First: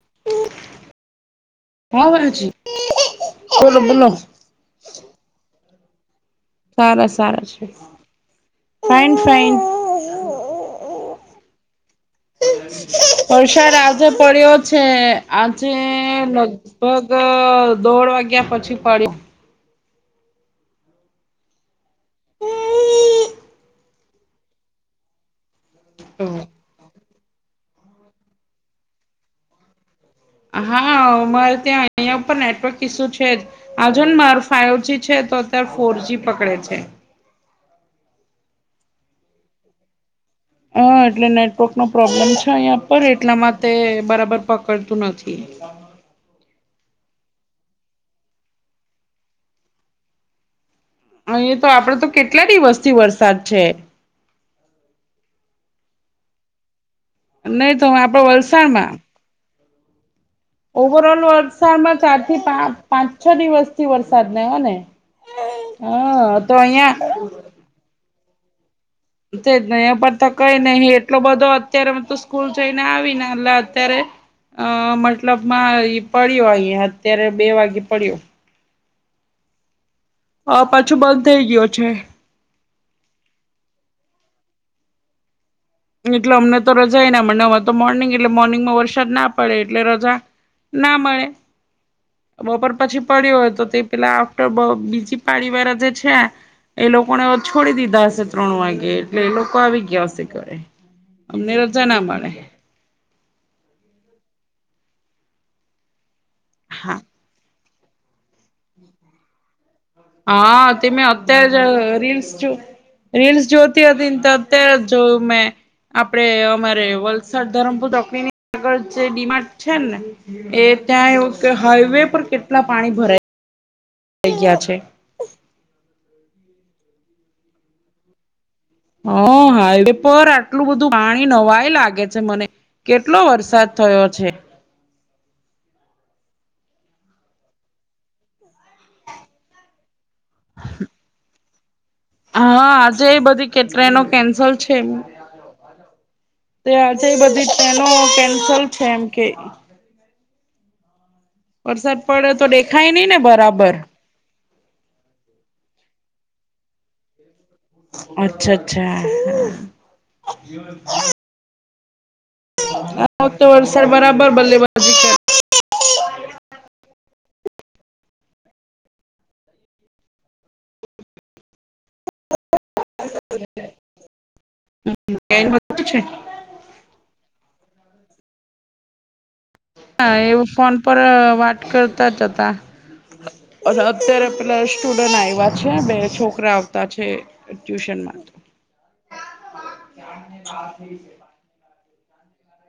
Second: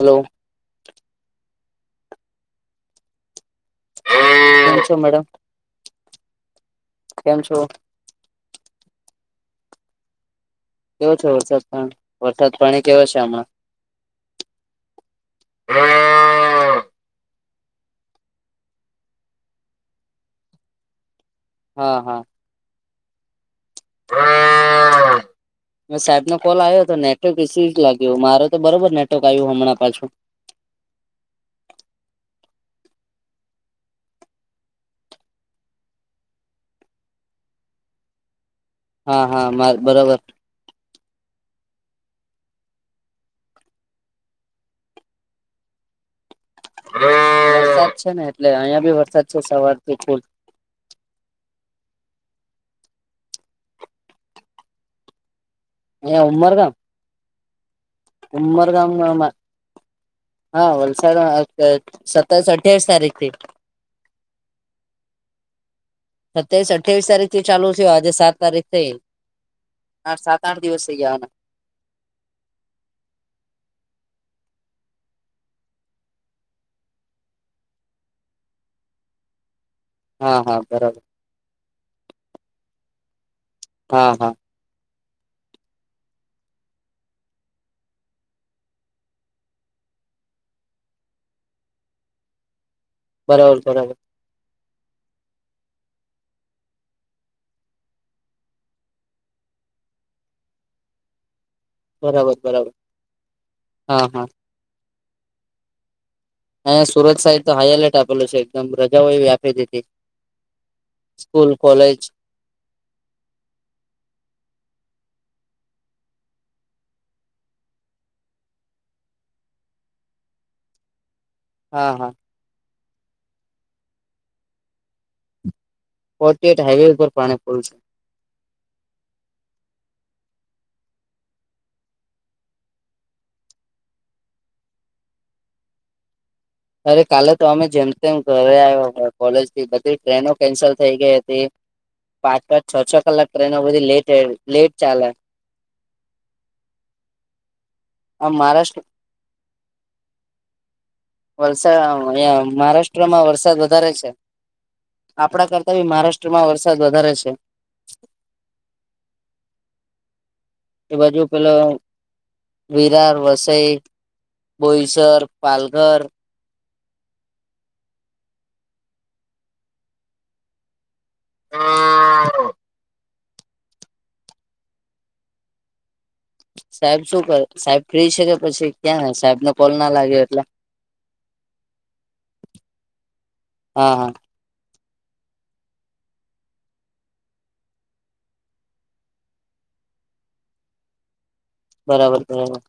Hello [unintelligible] બોલો બોલો છો મેડમ. સારા કેમ સારા છો છે ફાઇન ફાઇન કેવો છે વરસાદ [inaudible] પાણી કેવો છે હમણાં વસાદ આજે પડ્યો છે આજે લગ પગ દોઢ વાગ્યા પછી પડીયું. હા હા [inaudible] સાહેબ નો કોલ આવ્યો હતો ને [inaudible] જ લાગ્યું મારે તો બરોબર નેટવર્ક આવ્યું હમણાં પાછું હા અમારે ત્યાં અયાન પણ નેટવર્ક કિસ્સું છે જ આજો ને મારે ફાઈવજી છે તો અત્યારે ફોરજી પકડે છે હા હા માતો બરોબર. હ એટલે નેટવર્ક નો પ્રોબ્લેમ છે અહિયાં પર એટલામાં તે બરાબર પકડતું નથી [inaudible] વરસાદ છે ને એટલે અહિયાં બી વરસાદ છે સવારથી ફૂલ અહી તો આપડે તો કેટલા દિવસથી વરસાદ છે એ ઉમરગામ. નહી તો, આપડે ઉમરગામ વલસાડમાં. હા, વલસાડ ઓવરઓલ વલસાડમાં ચાર થી સતાવીસ-અઠ્યાવીસ પાંચ છ તારીખથી દિવસ થી વરસાદ નયો ને હા તો સત્યાવીસ અહિયાં અઠયાવીસ તારીખ થી ચાલુ છે આજે સાત તારીખ થઈ. જ એ પણ તો સાત કઈ આઠ દિવસ નહી થઈ ગયા એટલો આના. બધો. અત્યારે તો સ્કૂલ જઈને આવીને એટલે અત્યારે અહ મતલબમાં ઈ પડી વળયા અત્યારે બે વાગે પડી વળયા હા હ હા પાછું બરાબર બંધ થઇ ગયો છે હા હા એટલે અમને તો રજા એ ના મને અમારે તો મોર્નિંગ એટલે મોર્નિંગમાં વરસાદ ના પડે એટલે રજા ના મળે બપોર પછી બરાબર તો બરાબર તેમા [unintelligible] બીજી પાડીવાર જ છે એ લોકોને હવે છોડી દીધા હશે ત્રણ વાગે એટલે એ લોકો આવી ગયાશે એમને તો છે ને બરાબર, બરાબર, હા, હા. અ હા સુરત સાઈડ તો હાઈ એલર્ટ આપેલું છે, રજાઓ એ વ્યાપે દિધી‌. હા, તમે અત્યારે જ રીલ્સ જો. રીલ્સ જ્યોતિ હતી, જો મે આપડે અમારે વલસાડ ધરમપુરક આગળ જે ડીમાર્ટ છે ને એ ત્યાં એવું કે હા હાઈવે હા પર કેટલા પાણી ભરાય. થઈ ગયા છે. ફોર્ટી એટ હાઈવે ઉપર પાણી ફુલ છે. હ હાઈવે પર આટલું બધું પાણી નવાઈ લાગે છે મને. કેટલો વરસાદ થયો છે. અરે કાલે તો અમે જેમ તેમ ઘરે આવ્યા કોલેજ થી બધી ટ્રેનો કેન્સલ થઈ ગઈ હતી. પાંચ પાંચ હા છ છ આજે કલાક ટ્રેનો કે બધી લેટ કેન્સલ લેટ છે ચાલે. તે આજે બધી ટ્રેનો આમ કેન્સલ છે એમ કે. વલસા વરસાદ પડે અહીંયા તો દેખાય નહી ને મહારાષ્ટ્રમાં વરસાદ બરાબર વધારે છે. આપડા કરતા બી મહારાષ્ટ્રમાં વરસાદ વધારે છે. અચ્છા અચ્છા હા. એ બાજુ પેલો આ વિરાર વખતે વસઈ વરસાદ બરાબર બલ્લેબાજી બોઈસર. પાલઘર. [unintelligible] [inaudible] સાહેબ શું કરે સાહેબ ફ્રી શે કે પછી ક્યાં સાહેબ ને? હા એ ફોન પર વાત કરતા જ હતા અને હા હા અત્યારે પેલા સ્ટુડન્ટ આવ્યા છે બે છોકરા આવતા છે ટ્યુશનમાં. [unintelligible] બરાબર બરાબર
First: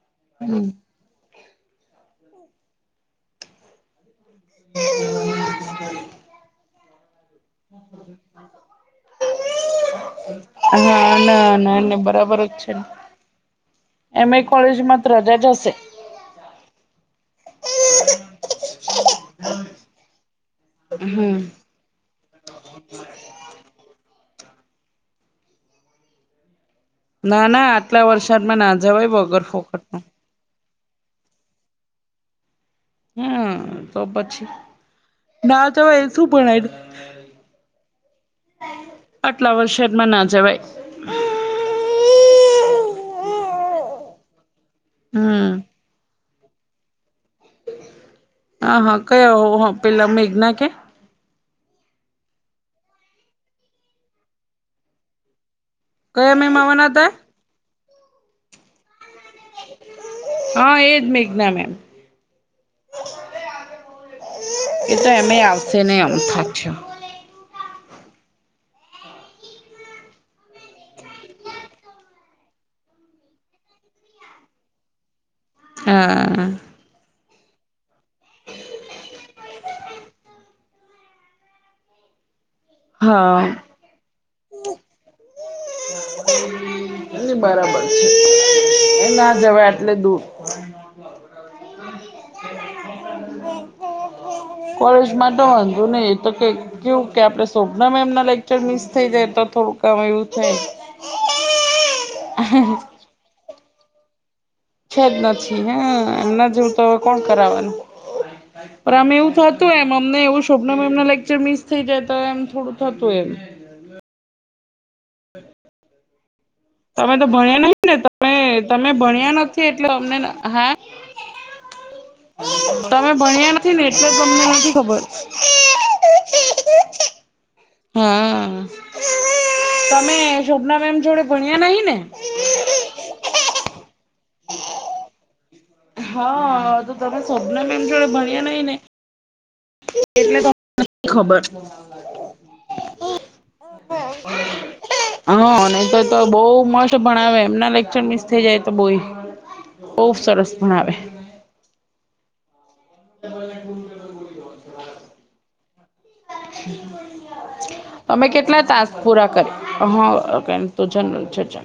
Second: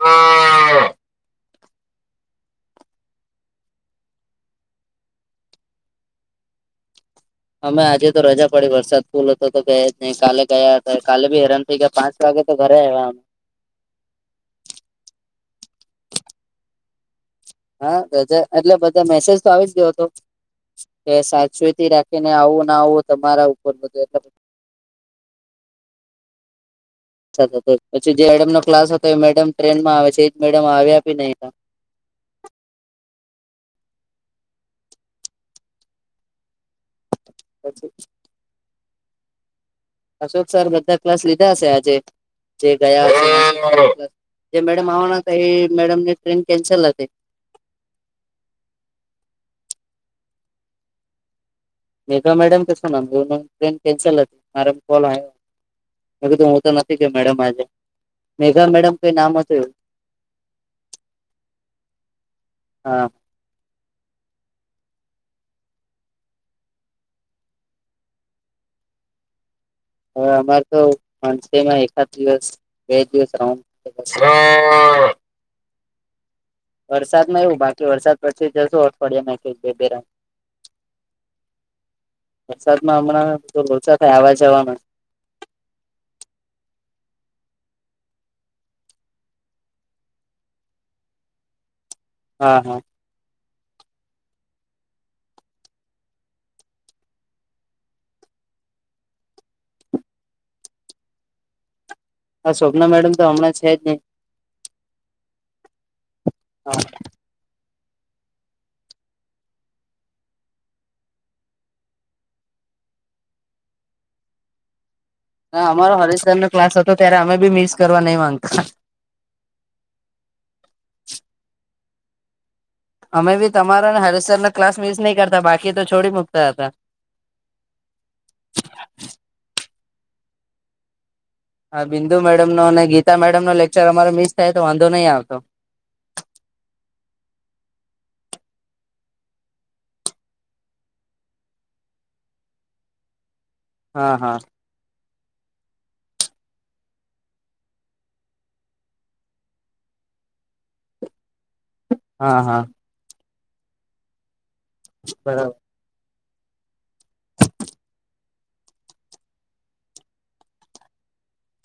[inaudible] હમ્મ. [unintelligible] અમે આજે તો રજા પાડી વરસાદ ફૂલો હતો તો ગયા જ નહી કાલે ગયા હતા હા કાલે ભી ના હેરાન ના થી ના પાચ બરાબર વાગે જ તો છે ઘરે ને આયવા અમે. એમ એ કોલેજમાં રજા જ હશે. હા બધા એટલે બધા મેસેજ તો આવી જ ગયો હતો કે હમ સાચવી થી રાખીને આવો ના આવો તમારા ઉપર થઈ જાય. ના અછા ના તો આટલા પછી જે મેડમ વરસાદમાં નો ના ક્લાસ હતો જવાય એ વગર મેડમ ટ્રેનમાં ફોકટમાં આવે છે એ જ મેડમ આવે આપી નહી. હમ્મ તો પછી ના તોવે શું ભણાયુ તું પછી જ [inaudible] આટલા વર્ષ માં અશોક સર બધા ક્લાસ લીધા હશે આજે જે ગયા હશે [unintelligible] જે મેડમ આવાના કહી હમ એ મેડમ ને ટ્રેન કેન્સલ હતી. હા હા કયા હો પેલા મેઘના કે મેઘા મેડમ કશ ના ટ્રેન કેન્સલ હતી મારા કોલ મે કયા કીધું મેમ હું તો આવવાના નથી હતા ગયો મેડમ આજે મેઘા મેડમ કઈ નામ હતું એવું હા એજ મેઘના મેમ. હા એ તો એમે આવશે ને [unintelligible] હવે અમારે તો મંથલીમાં એકાદ દિવસ બે દિવસ રાઉન્ડ [inaudible] હા. વરસાદ માં એવું બાકી વરસાદ પછી જશું અઠવાડિયામાં એક એક બે બે રાઉન્ડ વરસાદ માં હમણાં હા તો લોચા થાય આવા જવા ના [inaudible] એ ની બરાબર છે એ ના જવાએ એટલે દૂર [inaudible] હા-હા. કોલેજ માટે વાંધુ નહી એ તો કઈ કેવું કે આપડે શોભના મેમના લેક્ચર મિસ થઈ જાય તો થોડું ક આમ એવું થાય આ શોભના મેડમ તો હમણાં છે જ ની છે જ નથી હ એમના જોવું તો કોણ કરવાનું પણ અમે એવું થતું એમ અમને એવું શોભના મેમના લેક્ચર મિસ થઈ જાય તો એમ થોડું થતું એમ હા અમારો હરેશ સરનો ક્લાસ હતો તમે ત્યારે તો અમે બી ભણ્યા મિસ કરવા નહી તમે માંગતા તમે ને ભણ્યા નથી એટલે ન હા તમે અમે બી ભણ્યા નથી ને તમારા એટલે તમને હરેસરનો નથી ક્લાસ મિસ ખબર નહી કરતા બાકી તો છોડી મુકતા હતા. હમ તમે શોભના મેમ જોડે ભણ્યા નહી હા ને બિંદુ મેડમ નો અને ગીતા મેડમ નો લેક્ચર અમારે મિસ થાય તો વાંધો નહી આવતો હા તો તમે શોભના મેમ જોડે ભણ્યા નહી ને એટલે તમને નથી ખબર હા હા હા ને તો તો બઉ મસ્ત ભણાવે એમના લેક્ચર મિસ થઇ જાય તો બઉ ખુબ સરસ ભણાવે હા હા [inaudible] બરાબ [inaudible] તમે કેટલા તાસ પૂરા કર હ [unintelligible]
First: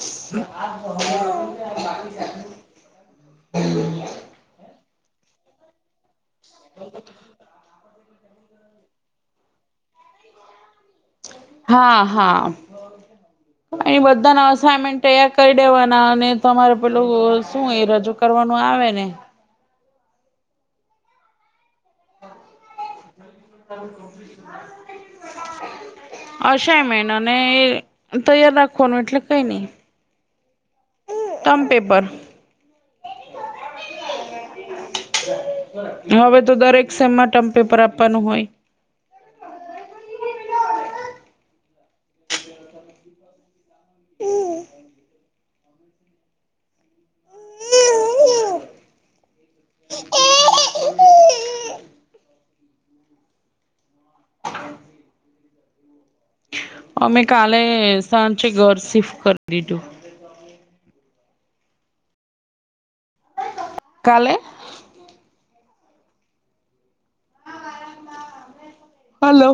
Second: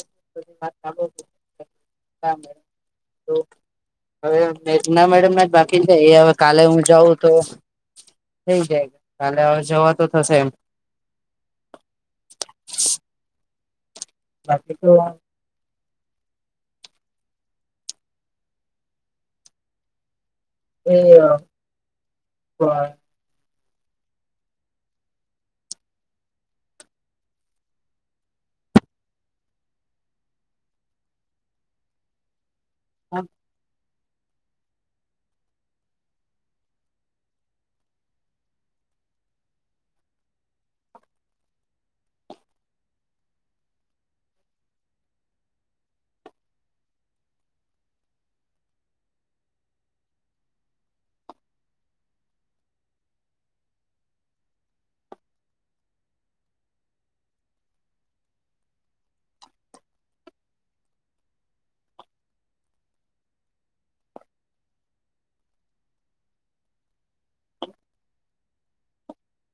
[unintelligible] તો હવે [unintelligible] ના મેડમ ના બાકીછે હવે કાલે હું જાઉં તો થઈ જાય કાલે જવા તો થશે એમ હા હા ને બધાણા બાકી તો અસાઈમેન્ટ કરી દેવાના અને તમારે પેલું શું એ રજૂ કરવાનું આવે ને [unintelligible] [inaudible] [inaudible] અશાય મેન અને એ તૈયાર રાખવાનું એટલે કઈ ની તમ પેપર હ હવે તો દરેક સેમમાં ટમ પેપર આપવાનું હોય હમ મેમે કાલે સાંજે ઘર શિફ્ટ કર દીધું કાલે હલો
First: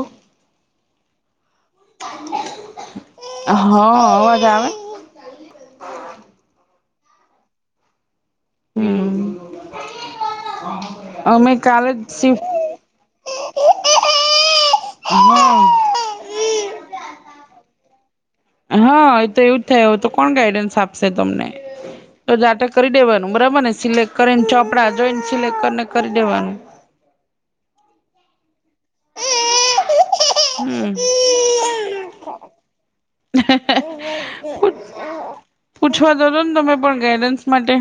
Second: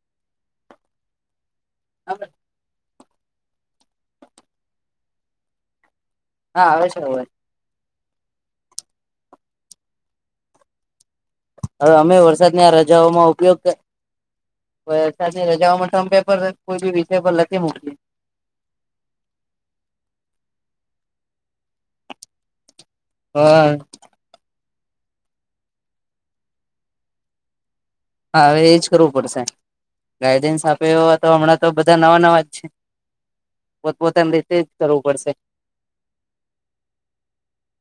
હા અવાજ આવે? હા આવે છે હવે હમ. અમે કાલે હવે જ અમે શિફ્ટ વરસાદની રજાઓમાં ઉપયોગ વરસાદની હા રજાઓમાં ટમ પેપેર હે કોઈ બી વિષય લખી મૂકજો હા એ તો એવું જ થાય, હવેતો કોણ ગાઈડન્સ આપશે તમને, તો જાતે કરી દેવા નો બરાબર ને, હા સિલેક્ટ કરીને ચોપડા જોઈન સિલેક્ટ કરને કરી દેવાનું. હા હવે એજ કરવું પડશે, ગાઈડન્સ આપે હમ ઓ તો હમણાં તો બધા નવા નવા જ છે. પોતપોતામ રીતેજ કરવું પડશે. પૂછવાતો દો ને તમે પણ ગાઈડન્સ માટે.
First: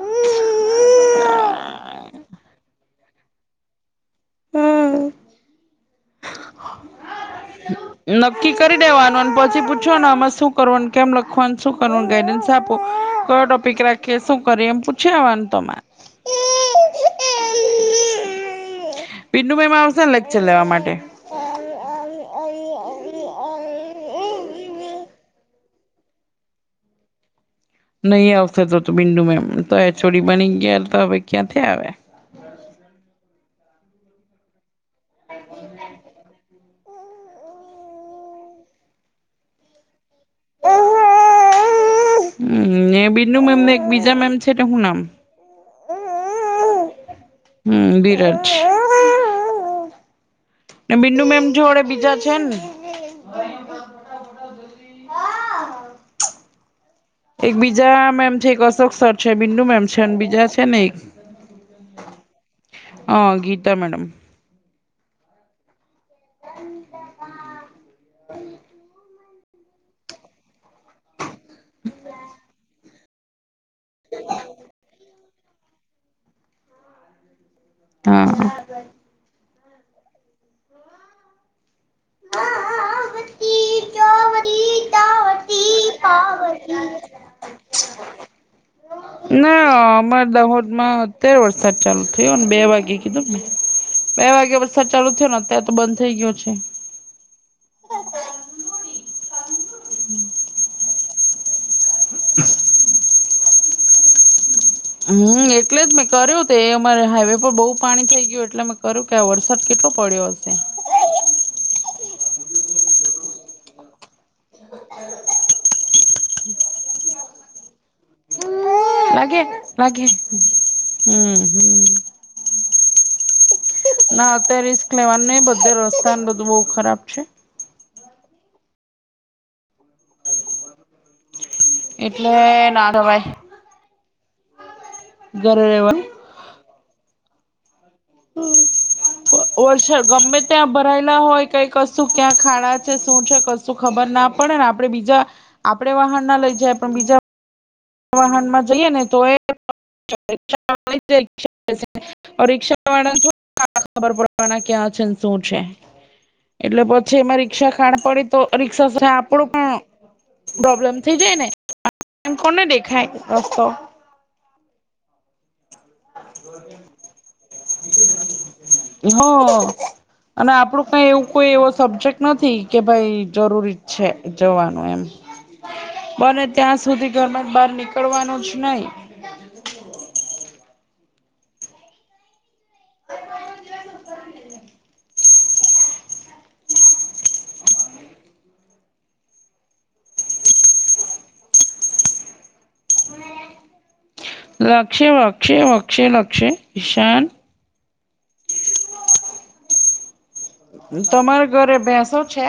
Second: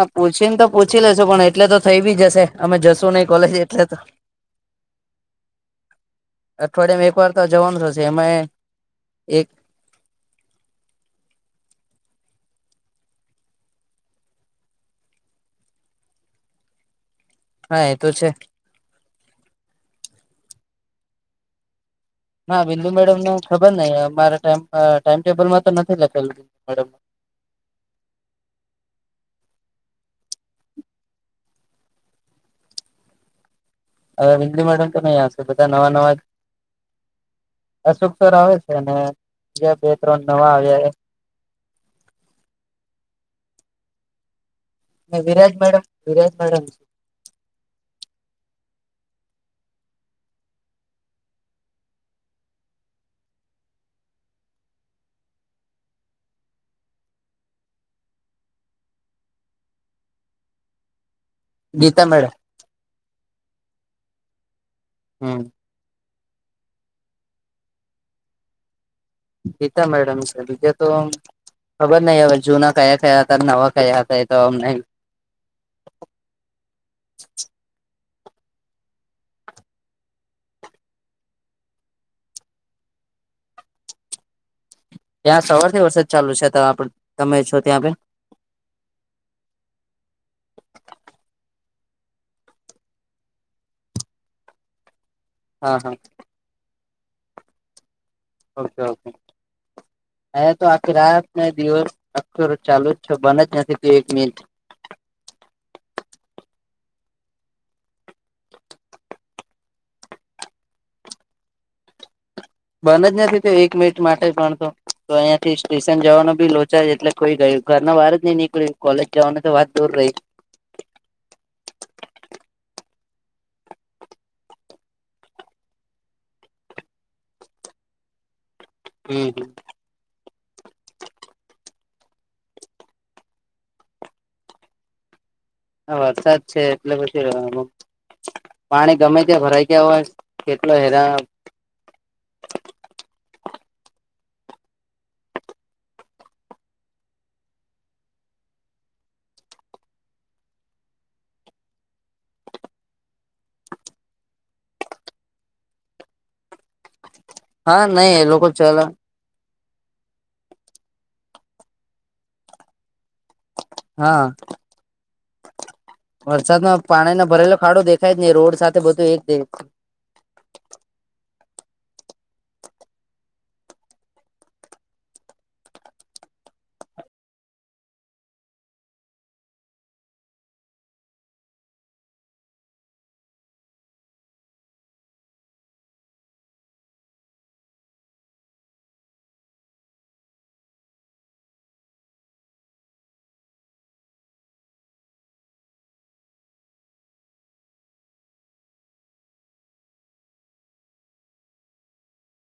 હ પૂછીન તો પૂછી લેશું, પણ એટલે તો થઈબી જશે અમે જશું નહી કોલેજ એટલે તો. હમ્મ અઠવાડિયામાં એક વાર તો જવાનું થશે એમાં નક્કી કરી દેવાનું, અને એક પછી પૂછોવાનુ આમા શું કરવાનું, કેમ લખવાનું? શું કરવાનું? ગાઈડન્સ આપો, કયો ટોપિક રાખીએ? શું કરીએ? એમ પૂછી લેવાનું તમારે. હા એ તો છે. પિન્નુ મેમ આવશે લેક્ચર લેવા માટે. ના બિંદુ મેડમનુ હુ ખબર નહિ, અમારે ટાઇમ અ ટાઈમ ટેબલમાં તો નથી લખેલું, મેડમ. નહીં આવશે તોતો બિન્દુ મેમ, તો એચ ઓ ડી માં નહી ગયા, તો હવે ક્યાંથી આવે. હવે બિંદુ મેડમ તો નહીં આવશે, બધા નવા નવા અશોક સર આવે છે ને, બીજા બે ત્રણ નવા આવ્યા. હમ્મ ને બિંદુ મેમ એક બીજા મેમ છ તેનું હુ નામ. મે બિરાજ મેડમ, બિરાજ મેડમ. હમ્મ બિરાજ. આ બિંદુ મેમ જોડે બીજા છે ને એક બીજા મેમ છે, એક અશોક સર છે, બિંદુ મેમ છે, અને બીજા છે ને એક ગીતા મેડ હા, ગીતા મેડમ હમ્મ [inaudible] ગીતા મેડમ છે, બીજા તો ખબર નહિ હવે જૂના કયા કયા હતા, નવા કયા હતા એ તો અમને. [inaudible] હા. [unintelligible] ત્યાં સવારથી વરસાદ ચાલુ છે? ત્યાં આપડ તમે છો ત્યાં ભે ના, અમારે દાહોદ માં અત્યારે વરસાદ ચાલુ થયો, બે વાગ્યે કીધું મે બે વાગ્યા વરસાદ ચાલુ થયો, અને ને અત્યારે તો હા હા બંધ થઇ ગયો છે. ઓકે ઓકે, અહીંતો આખી રાત ને દિવસ આખો ચાલુ જ છે, બનજ નથી થયો એક મિનટ હમ્મ, એટલે જ મેં કર્યું, તે અમારે હાઈવે પર બહુ પાણી થઈ ગયું, એટલે મેં કર્યું કે આ વરસાદ કેટલો પડ્યો હશે. બંનજ નથી થયો, એક મિનિટ માટે પણતો, તો અહીંયા થી સ્ટેશન જવાનો બી લોચા એટલે કોઈ ગય ઘરના બહાર જ નઈ નીકળ્યું, કોલેજ જવાની તો વાત દૂર રહી. હમ્મ હમ્મ ના અત્યારે રિસ્ક લેવાનું નહિ, બધા રસ્તા ને બધું બહુ ખરાબ છે. હમ્મ, હમ્મ. એટલે ના દવાય. ઘરે હ રહેવાનું વરસાદ છે એટલે પછી રહેવાનું. વ-વરસાદ ગમે ત્યાં કેટલો હેરાન ભરાયેલા હોય કઈ કશું ક્યાં ખાડા છે, શું છે, કશું ખબર ના પડે ને, આપડે બીજા આપડે વાહન ના લઈ જાય, પણ બીજા વાહન માં જઈએ ને તો એ [unintelligible] રિક્ષા વાળા ખબર પડવાના ક્યાં છે શું છે [inaudible] એટલે પછી એમાં રિક્ષા હા ખાણ નહી એ પડી તો લોકો ચલો રિક્ષા સાથે આપણું પણ પ્રોબ્લેમ થઈ જાય ને. એમ કોને દેખાય રસ્તો? હા. વરસાદમાં પાણીનો ભરેલો ખાડો દેખાય જ નહી રોડ સાથે બધું એક દે હા અને આપડું કઈ એવું કોઈ એવો સબ્જેક્ટ નથી કે ભઈ જરૂરી છે જવાનું એમ. [inaudible] બને ત્યાં સુધી ઘરમાં થી બહાર નીકળવાનું જ નહી. [unintelligible] લક્ષ્ય વક્ષ્ય વક્ષ લક્ષ ઈશાન. તમારા ઘરે ભેંસો છે?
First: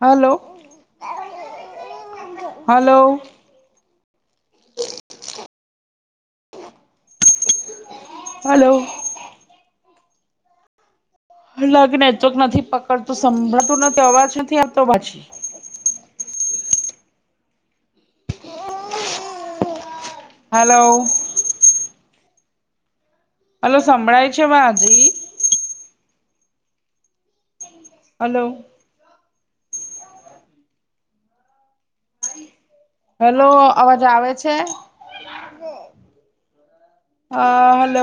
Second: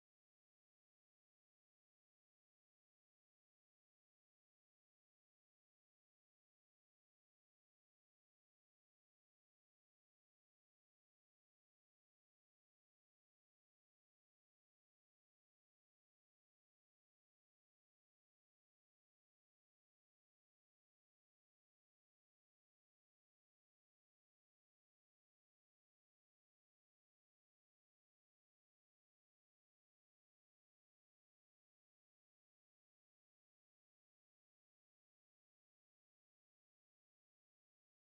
Hello, hello. હલો. હ લગ નનેટવર્ક નથી પકડતું સાભળતું નથી તો અવાજ નથી આપતો પાછી. હાલો. હલો સંંભળાય છે અવાઝ જી. હલો. હલો અવાજ આવે છે? અહ હલો.